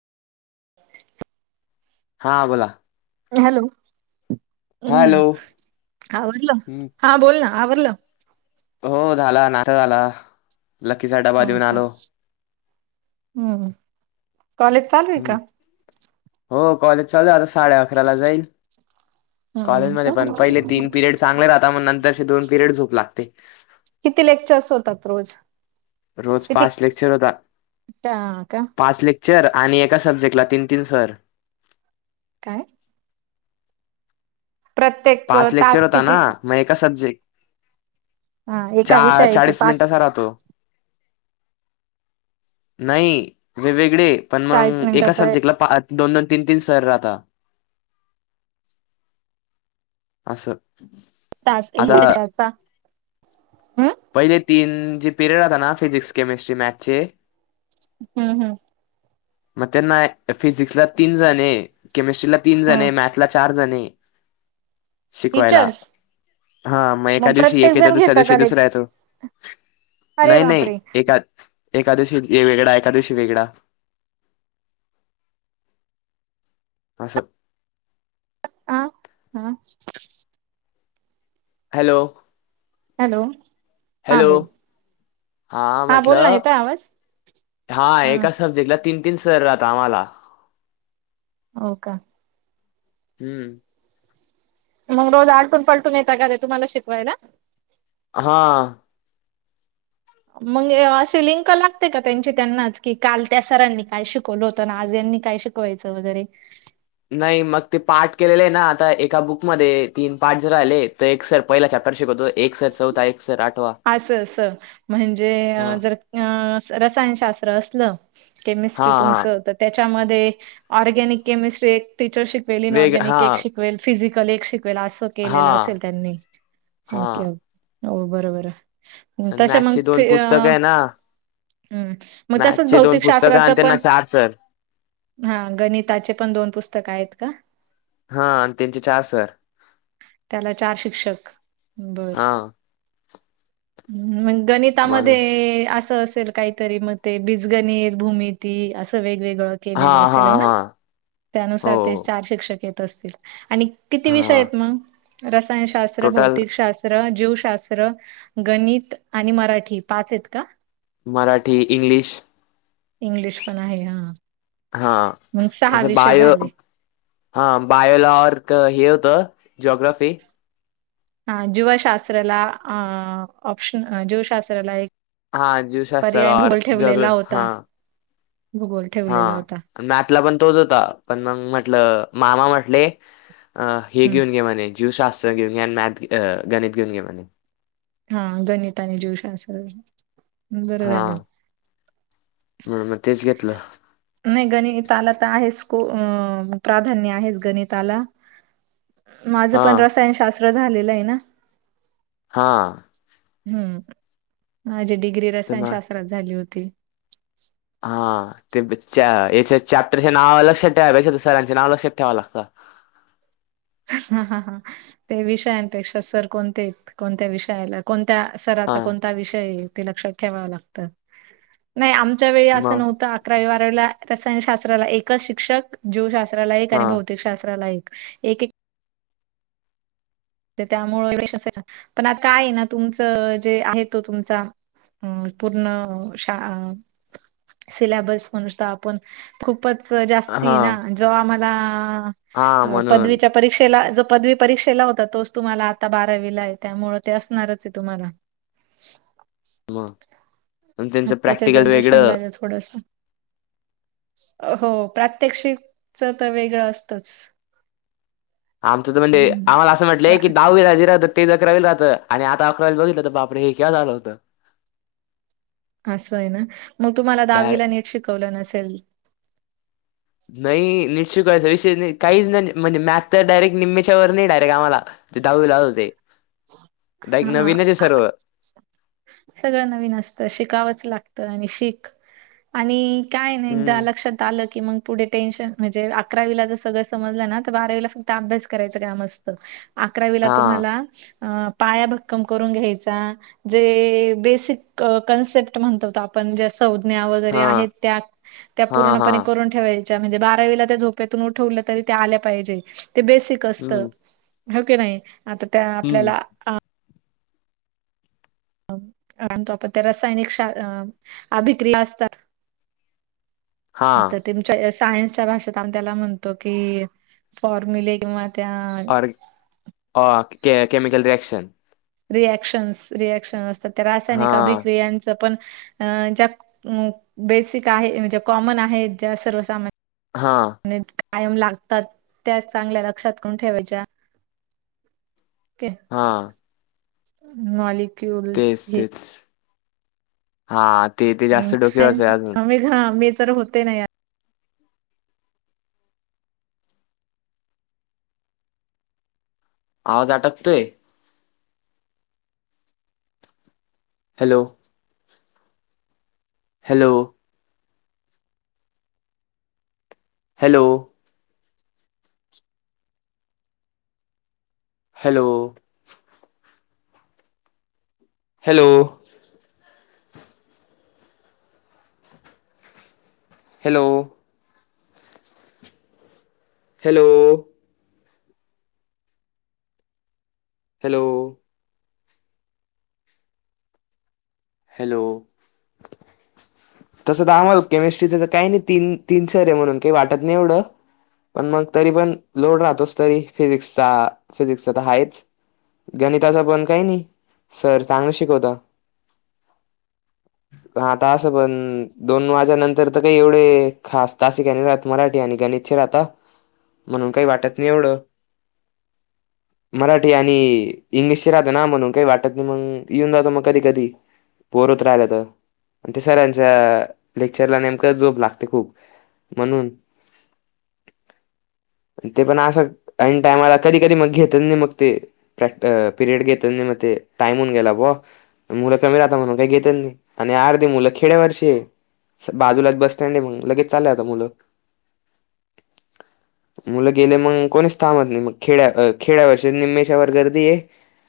हा बोला. हॅलो, हम हॅलो आवरल? हं. हा बोल ना आवरल. हो झाला, नाष्टा झाला. लखी झाड हो का, हम् कॉलेज चालू आहे हम का हो कॉलेज चालू आहे आता साडे अकराला जाईल. हम्म कॉलेजमध्ये का पण पहिले तीन पिरियड चांगले राहताात, मग नंतरसे दोन पिरियड झोप लागते. किती लेक्चर्स होतात रोज. रोज किती पाच लेक्चर होता हा का पाच लेक्च. चर आणि एका सब्जेक्ट ला तीन तीन सर. काय? प्रत्येक पाच लेक्चर तास होता ना किती मग एका सब्जेक्ट. हा एका विषयाचे चाळीस पाच मिनिटचा राहतो. नाही वेग वेगळे पण चाळीस मग एका मिनिटाचा सबजेक्टला दोन दोन तीन तीन सर राहता. अस. [unintelligible] हम्म पहिले तीन जे पिरियड होता ना फिजिक्स केमिस्ट्री मॅथ चे. हम् हम्. मग त्यांना फिजिक्सला तीन जण केमिस्ट्रीला तीन हम्म जण मॅथ. ला चार जणे. शिकवायला टीचर्स हा मग एका दिवशी प्रत्येक एक येतो जण दुसऱ्या घेता दिवशी का लेक दुसरा येतो. अरे नाही नाही बापरे एका एका दिवशी वेगळा एका दिवशी वेगळा. अस. [unintelligible] हॅलो. हॅलो. हा हॅलो बोल हा म्हटल. बोल ना येतोय आवाज हा एका सब्जेक्टला तीन तीन सर राहत आम्हाला. हो का. हम्म. मग रोज आलटून पालटून येत कारे तुम्हाला शिकवायला. हा. मग अशी लिंक लागते का त्यांची त्यांनाच की काल त्या, सरांनी काय शिकवलं होतं ना आज यांनी काय शिक वायाच वेगरे. नाही मग ते पार्ट केलेले आहे ना आता एका बुकमध्ये तीन पार्ट जर राहिले तर एक सर. पहिला चॅप्टर शिकवतो एक सर चौथ एक सर आठ असं अस म्हणजे हा जर रसायनशास्त्र असलं. हा केमिस्ट्री तुमच हा तर त्याच्यामध्ये ऑर्गॅनिक केमिस्ट्री एक टीचर शिक वेग हा ऑर्गॅनिक एक शिकवेल फिजिकल एक शिकवेल असं. हा केलेलं असेल त्यांनी हा ओके बरोबर. तस मॅथचे मग दोन अ पुस्तकं आहे ना हम्. मग तसच मॅथचे दोन पुस्तकं भौतिकशास्त्राचं आणि त्यांना पण. चार सर हा गणिताचे पण दोन पुस्तक आहेत का. हा आणि त्यांचे चार सर त्याला चार शिक्षक बर. हा मग म्हणून गणितामध्ये असं असेल. काहीतरी मग ते बिजगणित भूमीती असं वेगवेगळं. हा केलेल हा असेल होना हा हो त्यानुसार ते. हो शिक्षक येत असतील आणि किती विषय हा आहेत मग रसायनशास्त्र, टोटल भौतिकशास्त्र. जीवशास्त्र, गणित आणि मराठी पाच आहेत का. मराठी, इंग्लिश. इंग्लिश पण आहे हा हा मग सहा तसं विषय बाय- झाले. हा बायोल ऑर हे होतं जोग्रोफी हा जीवशास्त्रला अ ऑपशन अ जीवशास्त्राला एक हा पर्याय जीवशास्त्रला ऑर भूगोल ठेवलेला जोग्रो हा होता. भूगोल हा ठेवलेला होता. मॅथ ला पण तोच होता पण मग म्हटलं मामा म्हटले अ हे हम्म घेऊन घे म्हणे जीवशास्त्र घेऊन घे आणि मॅथ गणित घेऊन घे म्हणे हा गणित आणि जीवशास्त्र बरं हा झालं. म्हणून मग तेच घेतलं नाही गणिताला त आहेच को प्राधान्य आहेच गणिताला माझं हा पण रसायनशास्त्र झालेलं आहे ना हा हम्म माझी डिग्री ते मग रसायनशास्त्रात झाली होती हा ते प च्या- याच्या चॅप्टरच्या नाव लक्षात ठेवापेक्षा पुस्तकांचे नाव लक्षात ठेवा लागतात हा- हा -हा ते विषयांपेक्षा सर कोणते कोणत्या विषयाला कोणत्या हा सराचा कोणता विषय ते लक्षात ठेवावं लागत नाही आमच्या वेळी असं मग नव्हतं अकरावी बारावीला रसायनशास्त्राला एकच शिक्षक जीवशास्त्राला एक हा आणि भौतिकशास्त्राला एक एक एक त्यामुळ पण आ काय ना तुमचं जे हे तो तुमचा अ पूर्ण शा अ सिलेबस म्हणस आपण खूपच जास्ती हा ना जेव्हा आमला हा म्हणून पदवीच्या परीक्षेला जो पदवी परीक्षेला होता तोच तुम्हाला आता बारावीला आहे त्यामुळ ते असणारच आहे तुम्हाला मग- आणि त्याच आत्ताच्या प्रॅक्टिकल वेगळं जनरेशनला ते थोडस अहो प्रात्यक्षिक च त वेगळं असतच आमचं तर म्हणजे, आम्हाला असं म्हटले की दहावी राजी राहतात तेच अकरावीला राहतात आणि आता अकरावीला बघितलं बापरे हे क्या झालं होतं आसं आहे ना, मग तुम्हाला डाय दहावीला नीट शिकवलं नसेल नाही निट शिकवायचा विषय नाही काहीच म्हणजे मैंथ तर डायरेक्ट निम्मेच्या वर नाही डायरेक्ट आम्हाला ते दहावी ला होत ते हा सगळं नवीन असतं शिकावंच लागतं आणि शीख आणि काय ना एकदा हम्म लक्षात आलं की मग पुढे टेन्शन म्हणजे अकरावीला जर सगळं समजलं ना तर बारावीला फक्त अभ्यास करायचं काम असत अकरावीला हा तुम्हाला अ पाया भक्कम करून घ्यायचा जे बेसिक अ कॉन्सेप्ट म्हणतोत आपण जे संज्ञा वगैरे हा आहेत त्या हा हा पूर्णपने करून ठेवायच्या म्हणजे बारावीला त्या झोपतून उठवलं तरी त्या आल्या पाहिजे ते बेसिक असत हम्म हो की नाही आता त्या हम्म आपल्याला आ आनतो आपण ते रासायनिक शा अ अभिक्रिया असतात हां. आता तच्या सायन्सच्या भाषेत आम त्याला म्हणतो कि फॉर्म्युले किंवा त्यान अ के केमिकल रिएक्शन रिएक्शन्स- रिॲक्शन असतात त्या रासायनिक हां, अभिक्रियांच पण अ ज्या मक बेसिक आहे म्हणजे कॉमन आहे ज्या सर्वसामान हा. नि कायम लागतात त्या चांगल्या लक्षात करून ठेवायच्या. के हा नॉले तेच तेच हा ते ते जास्त डोक्यावरच आहे अजून. म हा मी तर होते ना या आवाज आटकतोय. Hello. Hello. Hello. Hello. Hello. Hello. Hello. Hello. Hello. तसं तर आमल केमिस्ट्रीच काही नाही तीन तीन सर आहे म्हणून काही वाटत नाही एवढं. पण मग तरी पण लोड राहतोस तरी फिजिक्सचा फिजिक्सचा तर हायच. गणिताचा पण काही नाही सर चांगलं शिकवता. हम्. आता असं पण दोन वाज्या नंतर तर काही एवढे खास तास हे राहत मराठी आणि गणितं चे राहता म्हणून काही वाटत नाही एवढं. मराठी आणि इंग्लिशचे राहत ना म्हणून काही वाटत नाही मग येऊन जहतो मग कधी कधी. बोर होत राहिलं तर आणि ते सरांच्या लेक्चरला नेमक जोप लागते खूप. म्हणून. ते पण असं आईन टायमाला कधी कधी मग घेत नाही मग ते. प्रॅक् पिरियड घेत नाही मग ते टाम होऊ गेला बुआ [unintelligible] म्हणून काय घेत नाही आणि अर्धी मुलं खेड्यावरची हे. बाजूला एक बस्टँड आहे मग लगेच चालले आता मुलं. मुलं गेले मग कोणीच थांबत नाही म खेड्या खेड्यावरचे निम्मेच्यावर गर्दी आहे.